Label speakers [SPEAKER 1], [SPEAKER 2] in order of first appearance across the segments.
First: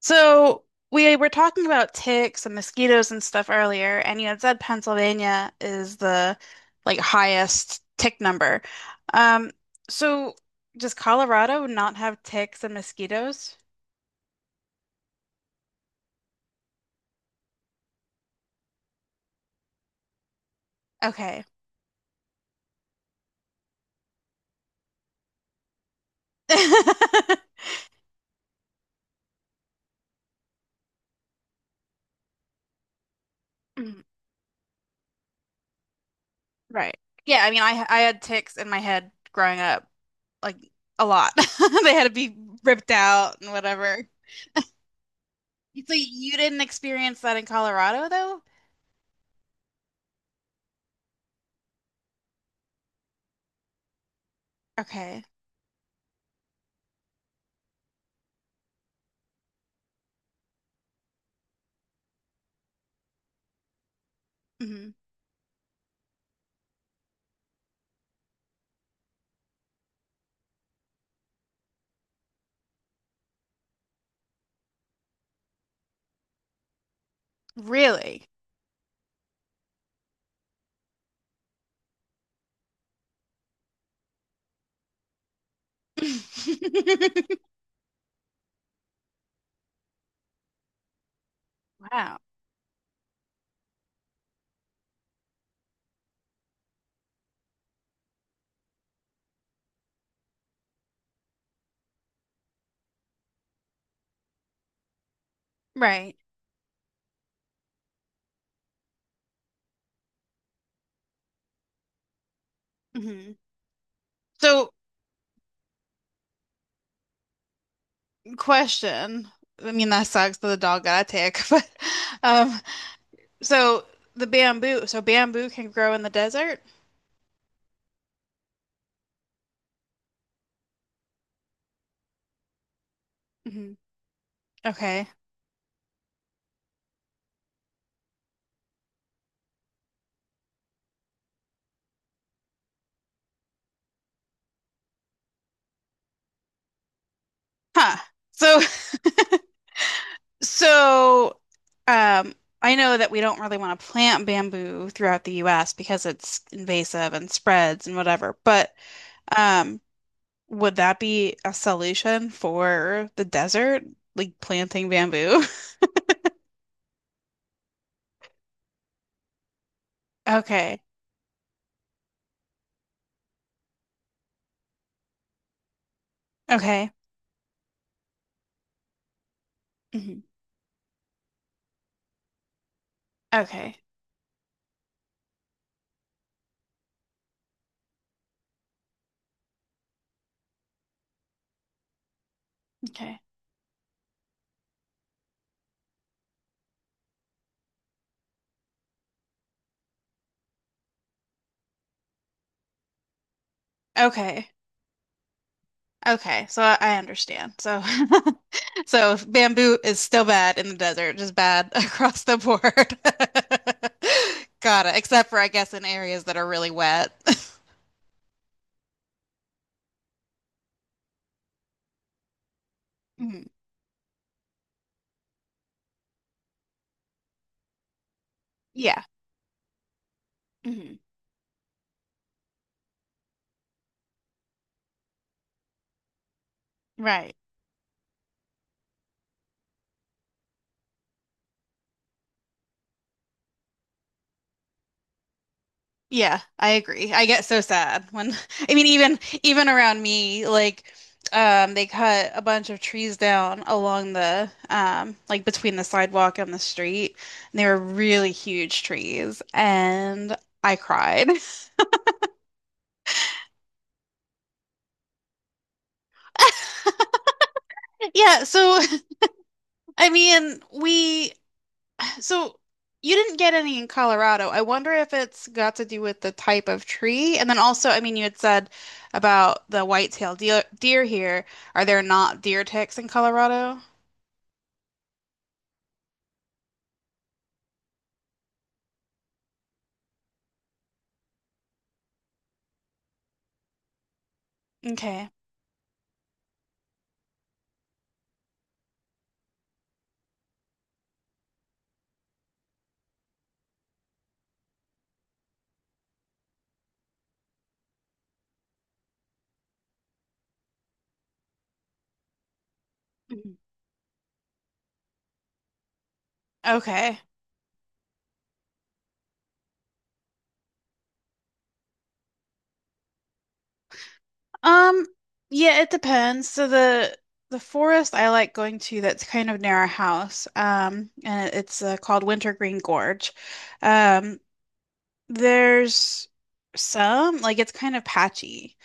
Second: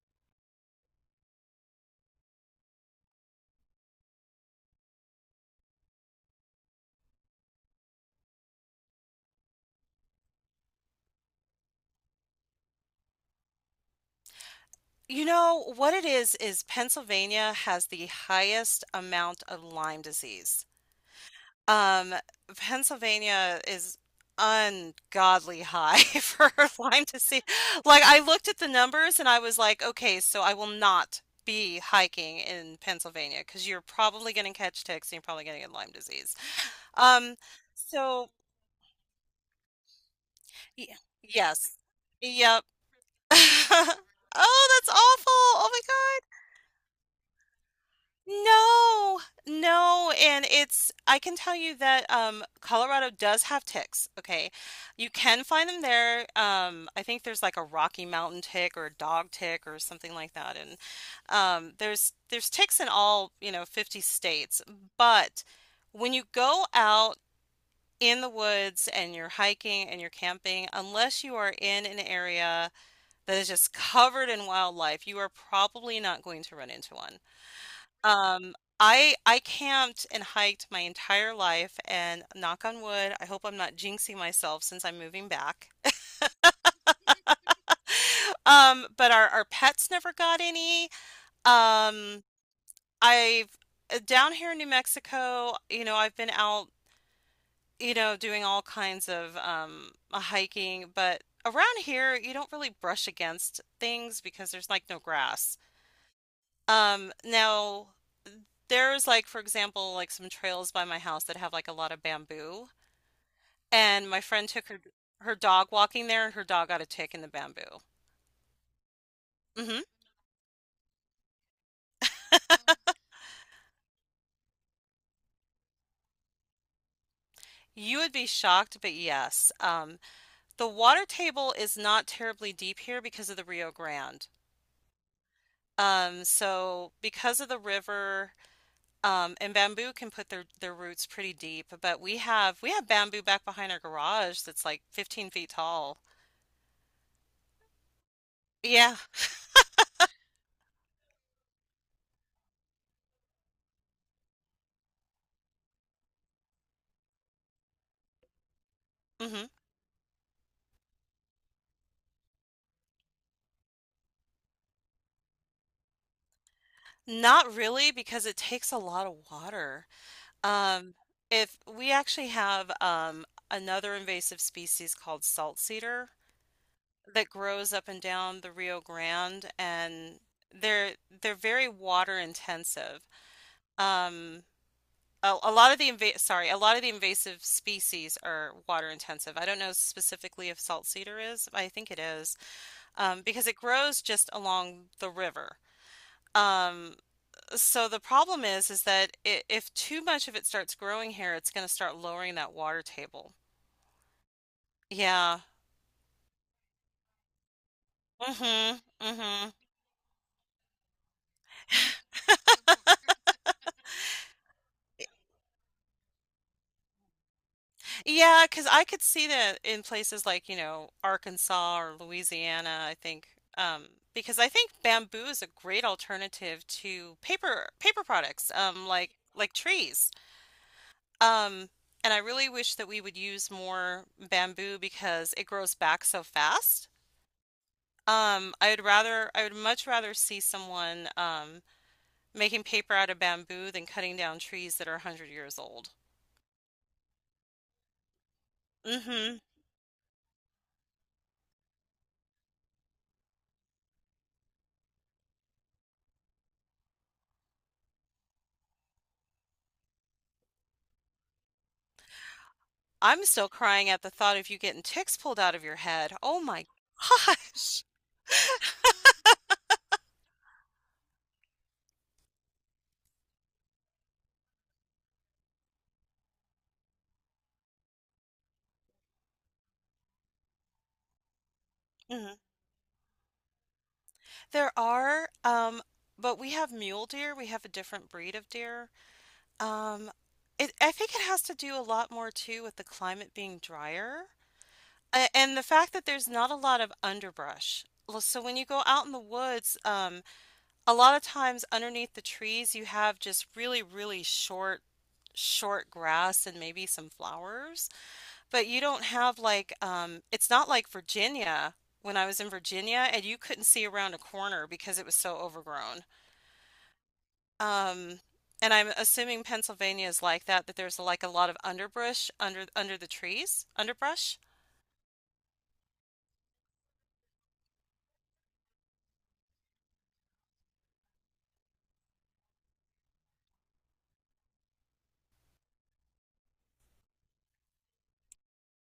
[SPEAKER 1] So we were talking about ticks and mosquitoes and stuff earlier, and you had said Pennsylvania is the highest tick number. Um, so does Colorado not have ticks and mosquitoes?
[SPEAKER 2] You know, what it is Pennsylvania has the highest amount of Lyme disease.
[SPEAKER 1] Okay.
[SPEAKER 2] Um, Pennsylvania is ungodly high for Lyme disease. Like I looked at the numbers and I was like, okay, so I will not be hiking in Pennsylvania because you're
[SPEAKER 1] Mm,
[SPEAKER 2] probably going to catch ticks and you're probably going to get Lyme disease.
[SPEAKER 1] Right.
[SPEAKER 2] Um,
[SPEAKER 1] Yeah, I mean I had
[SPEAKER 2] so
[SPEAKER 1] ticks in my head growing up, like
[SPEAKER 2] y
[SPEAKER 1] a lot.
[SPEAKER 2] yes.
[SPEAKER 1] They had to be
[SPEAKER 2] Yep.
[SPEAKER 1] ripped out and whatever.
[SPEAKER 2] Oh, that's awful. Oh my
[SPEAKER 1] So
[SPEAKER 2] God.
[SPEAKER 1] you didn't experience that in Colorado though?
[SPEAKER 2] No, no, and it's I can tell you that Colorado does have ticks. Okay, you
[SPEAKER 1] Okay.
[SPEAKER 2] can find them there. I think there's like a Rocky Mountain tick or a dog tick or something like that, and there's ticks in all you know 50 states.
[SPEAKER 1] hmm
[SPEAKER 2] But when you go out in the woods and you're hiking and you're camping, unless you are in an area that is just covered in wildlife, you are probably not going to run into one.
[SPEAKER 1] Really?
[SPEAKER 2] Um, I camped and hiked my entire life, and knock on wood, I hope I'm not jinxing myself since I'm moving back. But our pets never got any.
[SPEAKER 1] Wow.
[SPEAKER 2] Um, I've down here in New Mexico, you know, I've been out, you know, doing all kinds of hiking, but around here you don't really brush against things because there's like no grass.
[SPEAKER 1] Right.
[SPEAKER 2] Now there's like for example, like some trails by my house that have like a lot of bamboo.
[SPEAKER 1] hmm
[SPEAKER 2] And my friend took
[SPEAKER 1] So,
[SPEAKER 2] her dog walking there, and her dog got a tick in the bamboo.
[SPEAKER 1] question. I
[SPEAKER 2] Hmm
[SPEAKER 1] mean, that sucks that the dog got a tick, but um, so the bamboo, so bamboo can grow in the desert?
[SPEAKER 2] You would be shocked, but yes, the water table is not terribly deep here because of the Rio
[SPEAKER 1] hmm
[SPEAKER 2] Grande.
[SPEAKER 1] Okay.
[SPEAKER 2] So because of the river, and bamboo can put their roots pretty deep, but we have bamboo back behind our garage that's like 15 feet tall.
[SPEAKER 1] Huh. So,
[SPEAKER 2] Yeah.
[SPEAKER 1] so, um, I know that we don't really want to plant bamboo throughout the US because it's invasive and spreads and whatever, but
[SPEAKER 2] hmm
[SPEAKER 1] um, would that be a solution for the desert? Like planting bamboo?
[SPEAKER 2] Not really because it takes a lot of water.
[SPEAKER 1] Okay.
[SPEAKER 2] Um, if we actually have another invasive species called salt cedar
[SPEAKER 1] Okay.
[SPEAKER 2] that grows up and down the Rio Grande, and
[SPEAKER 1] hmm
[SPEAKER 2] they're they're very water intensive.
[SPEAKER 1] Okay.
[SPEAKER 2] Um, a lot of the inva sorry, a lot of the invasive species are water intensive. I don't know specifically if salt cedar is. I think it is
[SPEAKER 1] Okay.
[SPEAKER 2] because it grows just along the river. Um, so the problem is that I if too much of it starts growing here, it's going to start lowering that water table.
[SPEAKER 1] Okay.
[SPEAKER 2] Yeah.
[SPEAKER 1] Okay. So I understand. So
[SPEAKER 2] Mm-hmm.
[SPEAKER 1] so
[SPEAKER 2] Mm-hmm. Yeah,
[SPEAKER 1] bamboo is still bad in the desert, just bad across the board. Got it. Except for I guess in areas that are really wet.
[SPEAKER 2] yeah, because I could see that in places like, you know, Arkansas or Louisiana, I think.
[SPEAKER 1] Mhm.
[SPEAKER 2] Um, because I think bamboo is a great alternative to paper products,
[SPEAKER 1] Yeah.
[SPEAKER 2] like trees.
[SPEAKER 1] hmm
[SPEAKER 2] Um, and I really wish that we would use more bamboo because it grows back so fast.
[SPEAKER 1] Right.
[SPEAKER 2] I would much rather see someone making paper out of bamboo than cutting down trees that are 100 years old.
[SPEAKER 1] Yeah, I agree. I get so sad when I mean even
[SPEAKER 2] Hmm
[SPEAKER 1] even around me, like they cut a bunch of trees down along the like between the sidewalk and the street. And they were really huge trees and I cried.
[SPEAKER 2] I'm still crying at the thought of you getting ticks pulled out of your head. Oh my gosh.
[SPEAKER 1] Yeah, so I mean we so you didn't get any in Colorado. I wonder if it's got to do with the type of tree. And then also, I mean you had said about the white-tailed deer here. Are there
[SPEAKER 2] Mhm.
[SPEAKER 1] not deer ticks in Colorado?
[SPEAKER 2] There are, but we have mule deer. We have a different breed of deer. Um, I think it has to do a lot more too with the climate being drier.
[SPEAKER 1] Okay.
[SPEAKER 2] And the fact that there's not a lot of underbrush. So when you go out in the woods, a lot of times underneath the trees, you have just really, really short grass and maybe some flowers. But you don't have like, it's not like Virginia. When I was in Virginia, and you
[SPEAKER 1] Mhm.
[SPEAKER 2] couldn't see around a corner because it was so overgrown.
[SPEAKER 1] Okay.
[SPEAKER 2] Um, and I'm assuming Pennsylvania is like that, that there's like a lot of underbrush under the trees, underbrush.
[SPEAKER 1] Um, yeah, it depends. So the forest I like going to that's kind of near our house. And it's called Wintergreen Gorge. Um, There's some, like it's kind of patchy.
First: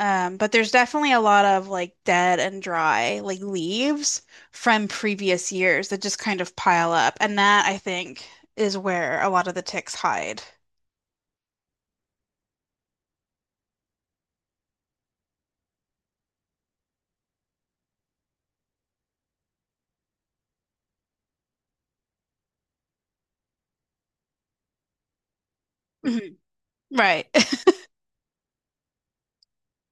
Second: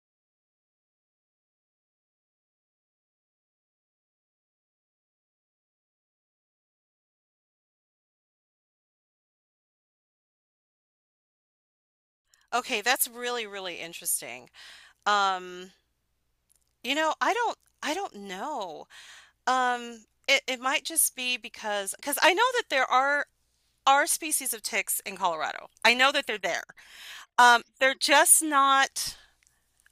[SPEAKER 1] But there's definitely a lot of like dead and dry, like leaves from previous years that just kind of pile up. And that I think is where a lot of the ticks hide.
[SPEAKER 2] Okay, that's really, really interesting. Um, you know, I don't know. Um, it might just be because I know that there are species of ticks in Colorado. I know that
[SPEAKER 1] Mhm.
[SPEAKER 2] they're there.
[SPEAKER 1] Right.
[SPEAKER 2] They're just not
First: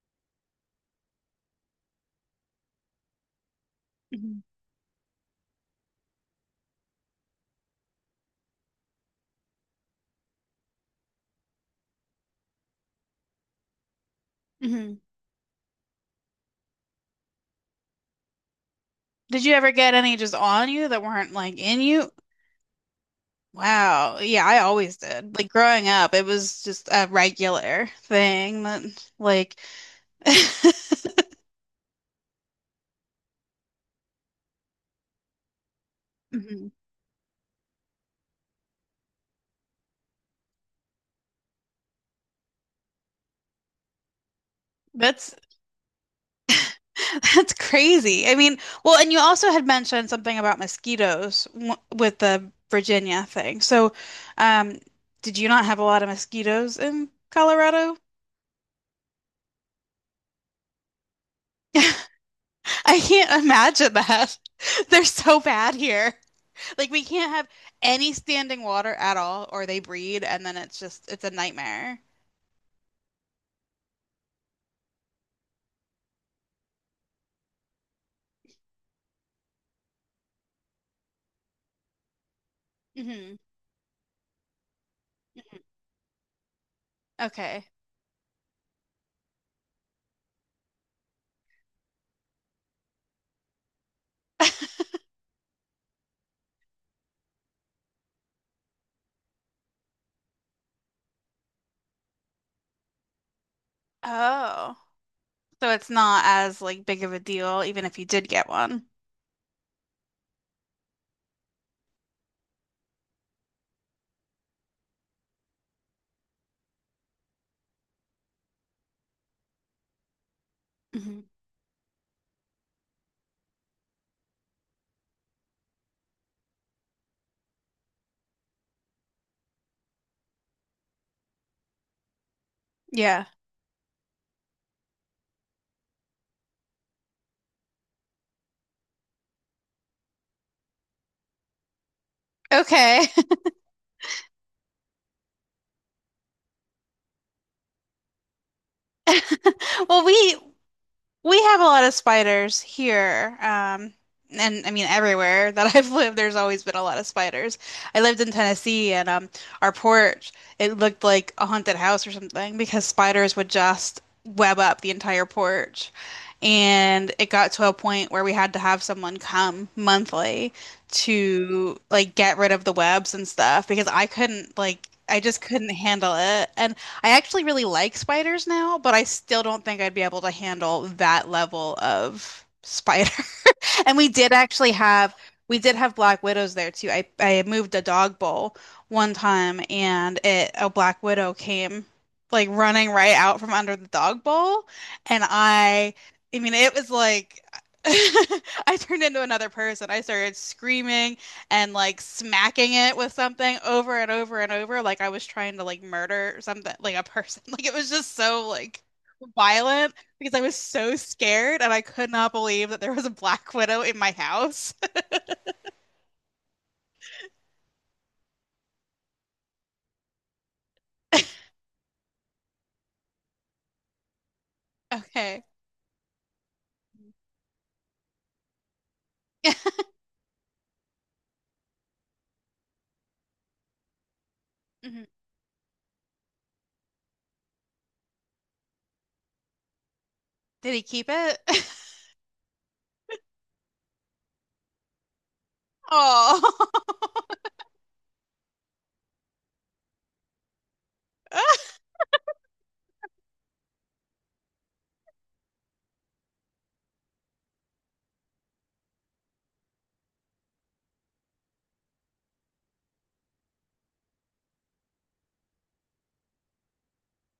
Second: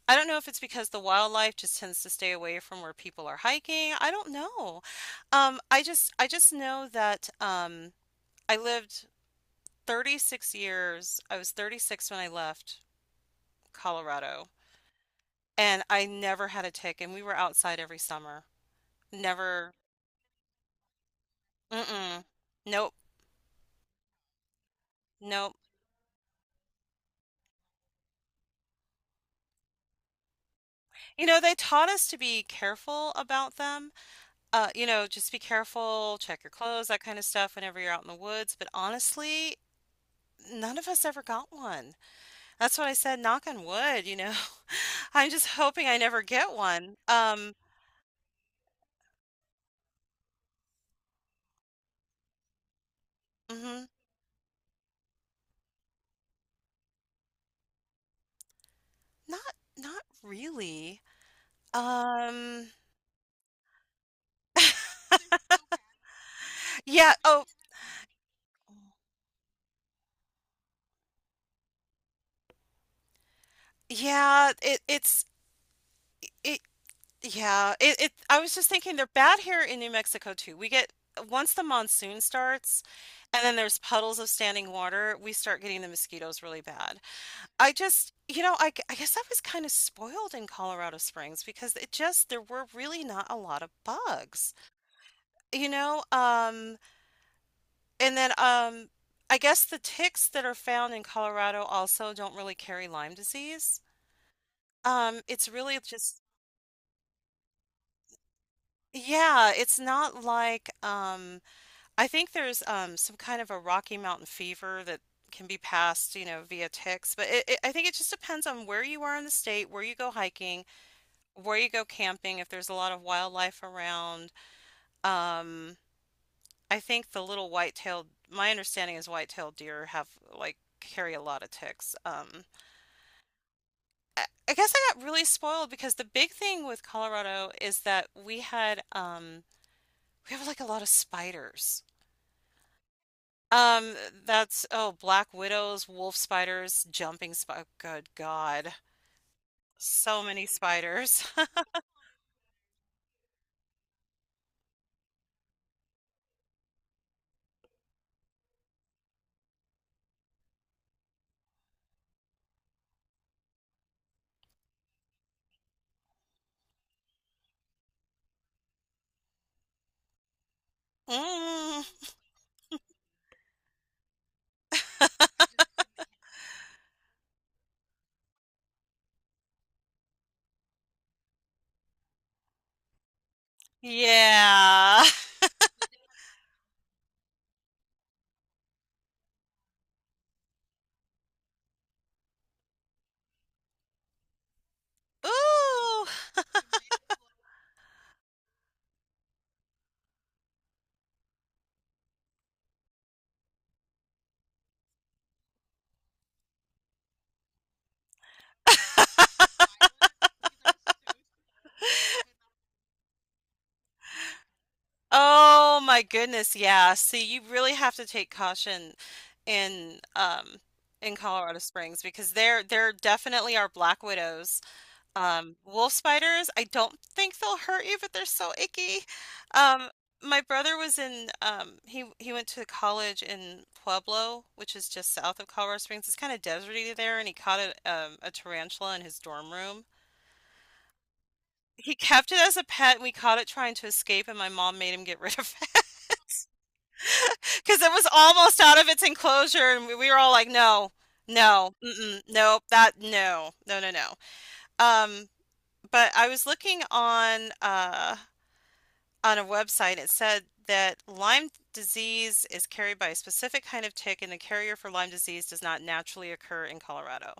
[SPEAKER 2] I don't know if it's because the wildlife just tends to stay away from where people are hiking. I don't
[SPEAKER 1] Mhm.
[SPEAKER 2] know. I just know that I lived 36 years. I was 36 when I left Colorado.
[SPEAKER 1] Mhm.
[SPEAKER 2] And I never had a tick, and we were outside every summer.
[SPEAKER 1] Did you
[SPEAKER 2] Never,
[SPEAKER 1] ever get any just on you that weren't like in you?
[SPEAKER 2] mm-mm. Nope.
[SPEAKER 1] Wow. Yeah, I always did. Like
[SPEAKER 2] Nope.
[SPEAKER 1] growing up, it was just a regular thing that like
[SPEAKER 2] You know, they taught us to be careful about them. You know, just be careful, check your
[SPEAKER 1] Mhm.
[SPEAKER 2] clothes, that kind of stuff whenever you're out in the woods. But honestly, none of us ever got one. That's what I said, knock on wood, you know. I'm
[SPEAKER 1] That's
[SPEAKER 2] just hoping I never get one.
[SPEAKER 1] That's crazy. I mean, well, and you also had mentioned something about mosquitoes w with the Virginia thing.
[SPEAKER 2] Mhm.
[SPEAKER 1] So, um, did you not have a lot of mosquitoes in Colorado?
[SPEAKER 2] Not not really. Um,
[SPEAKER 1] I can't imagine that. They're so bad here. Like we
[SPEAKER 2] yeah,
[SPEAKER 1] can't
[SPEAKER 2] oh,
[SPEAKER 1] have any standing water at all, or they breed, and then it's just it's a nightmare.
[SPEAKER 2] yeah, it, yeah, it I was just thinking they're bad here in New Mexico too. We get once the monsoon starts
[SPEAKER 1] hmm
[SPEAKER 2] and then there's puddles of standing water, we start getting the mosquitoes really bad.
[SPEAKER 1] Okay.
[SPEAKER 2] I just, you know, I guess I was kind of spoiled in Colorado Springs because it just there were really not a lot of bugs. You know, and then I guess the ticks that are found in Colorado also don't really carry Lyme disease.
[SPEAKER 1] Oh,
[SPEAKER 2] It's
[SPEAKER 1] so
[SPEAKER 2] really
[SPEAKER 1] it's
[SPEAKER 2] just
[SPEAKER 1] not as like big of a deal, even if you did get one.
[SPEAKER 2] yeah, it's not like I think there's some kind of a Rocky Mountain fever that can be passed, you know, via ticks. I think it just depends on where you are in the state, where you go hiking,
[SPEAKER 1] hmm
[SPEAKER 2] where you go camping, if there's a lot of wildlife around. Um, I think my understanding is white-tailed deer have carry a lot of ticks.
[SPEAKER 1] Yeah.
[SPEAKER 2] I guess I got really spoiled because the big thing with Colorado is that we have like a lot of spiders.
[SPEAKER 1] Okay.
[SPEAKER 2] Um, that's oh, black widows, wolf spiders, jumping sp good God.
[SPEAKER 1] Well,
[SPEAKER 2] So
[SPEAKER 1] we
[SPEAKER 2] many spiders.
[SPEAKER 1] we have a lot of spiders here. And I mean everywhere that I've lived, there's always been a lot of spiders. I lived in Tennessee and our porch, it looked like a haunted house or something because spiders would just web up the entire porch. And it got to a point where we had to have someone come monthly to
[SPEAKER 2] Mm,
[SPEAKER 1] like get rid of the webs and stuff because I couldn't like I just couldn't handle it. And I actually really like spiders now, but I still don't think I'd be able to handle that level of spider. And
[SPEAKER 2] yeah.
[SPEAKER 1] we did have black widows there too. I moved a dog bowl one time and it a black widow came like running right out from under the dog bowl and
[SPEAKER 2] Ooh.
[SPEAKER 1] I mean it was like I turned into another person. I started screaming and like smacking it with something over and over and over like I was trying to like murder something like a person. Like it was just so like violent because I was so scared and I could not believe that there was a black widow in my house.
[SPEAKER 2] Oh my goodness, yeah. See, you really have to take caution in um in Colorado Springs because there definitely are black widows.
[SPEAKER 1] Okay.
[SPEAKER 2] Wolf spiders, I don't think they'll hurt you, but they're so icky. Um, my brother was in, he went to college in Pueblo, which is just south of Colorado Springs. It's kind of deserty there, and he caught a tarantula in his dorm room.
[SPEAKER 1] Did he keep it?
[SPEAKER 2] He kept it as a pet, and we caught it trying to escape, and my mom made him get rid of it
[SPEAKER 1] Oh.
[SPEAKER 2] because it was almost out of its enclosure, and we were all like, no, no, mm-mm, nope, no, no, no, no. Um, but I was looking on a website, it said that Lyme disease is carried by a specific kind of tick, and the carrier for Lyme disease does not naturally occur in Colorado.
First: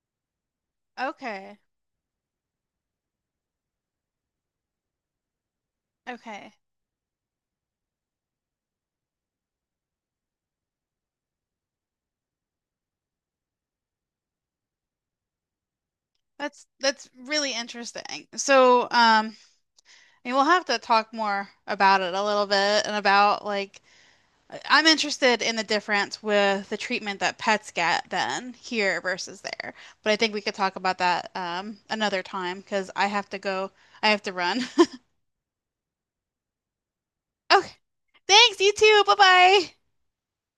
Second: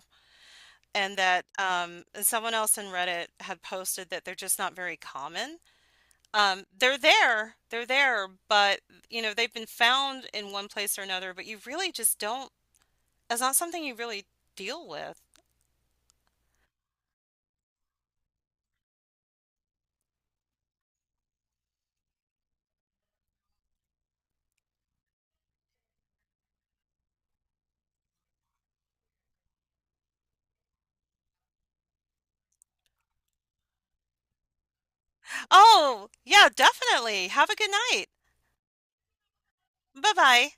[SPEAKER 2] And that
[SPEAKER 1] Okay.
[SPEAKER 2] and someone else in Reddit had posted that they're just not very common.
[SPEAKER 1] Okay.
[SPEAKER 2] They're there, but you know they've been found in one place or another. But you really just don't. It's not something you really deal with.
[SPEAKER 1] That's really interesting. So, we'll have to talk more about it a little bit and about like I'm interested in the difference with the treatment that pets get then here versus there. But I think we could talk about that another time because I have to run.
[SPEAKER 2] Oh, yeah, definitely. Have a good
[SPEAKER 1] Okay.
[SPEAKER 2] night.
[SPEAKER 1] Thanks, you too. Bye bye.
[SPEAKER 2] Bye bye.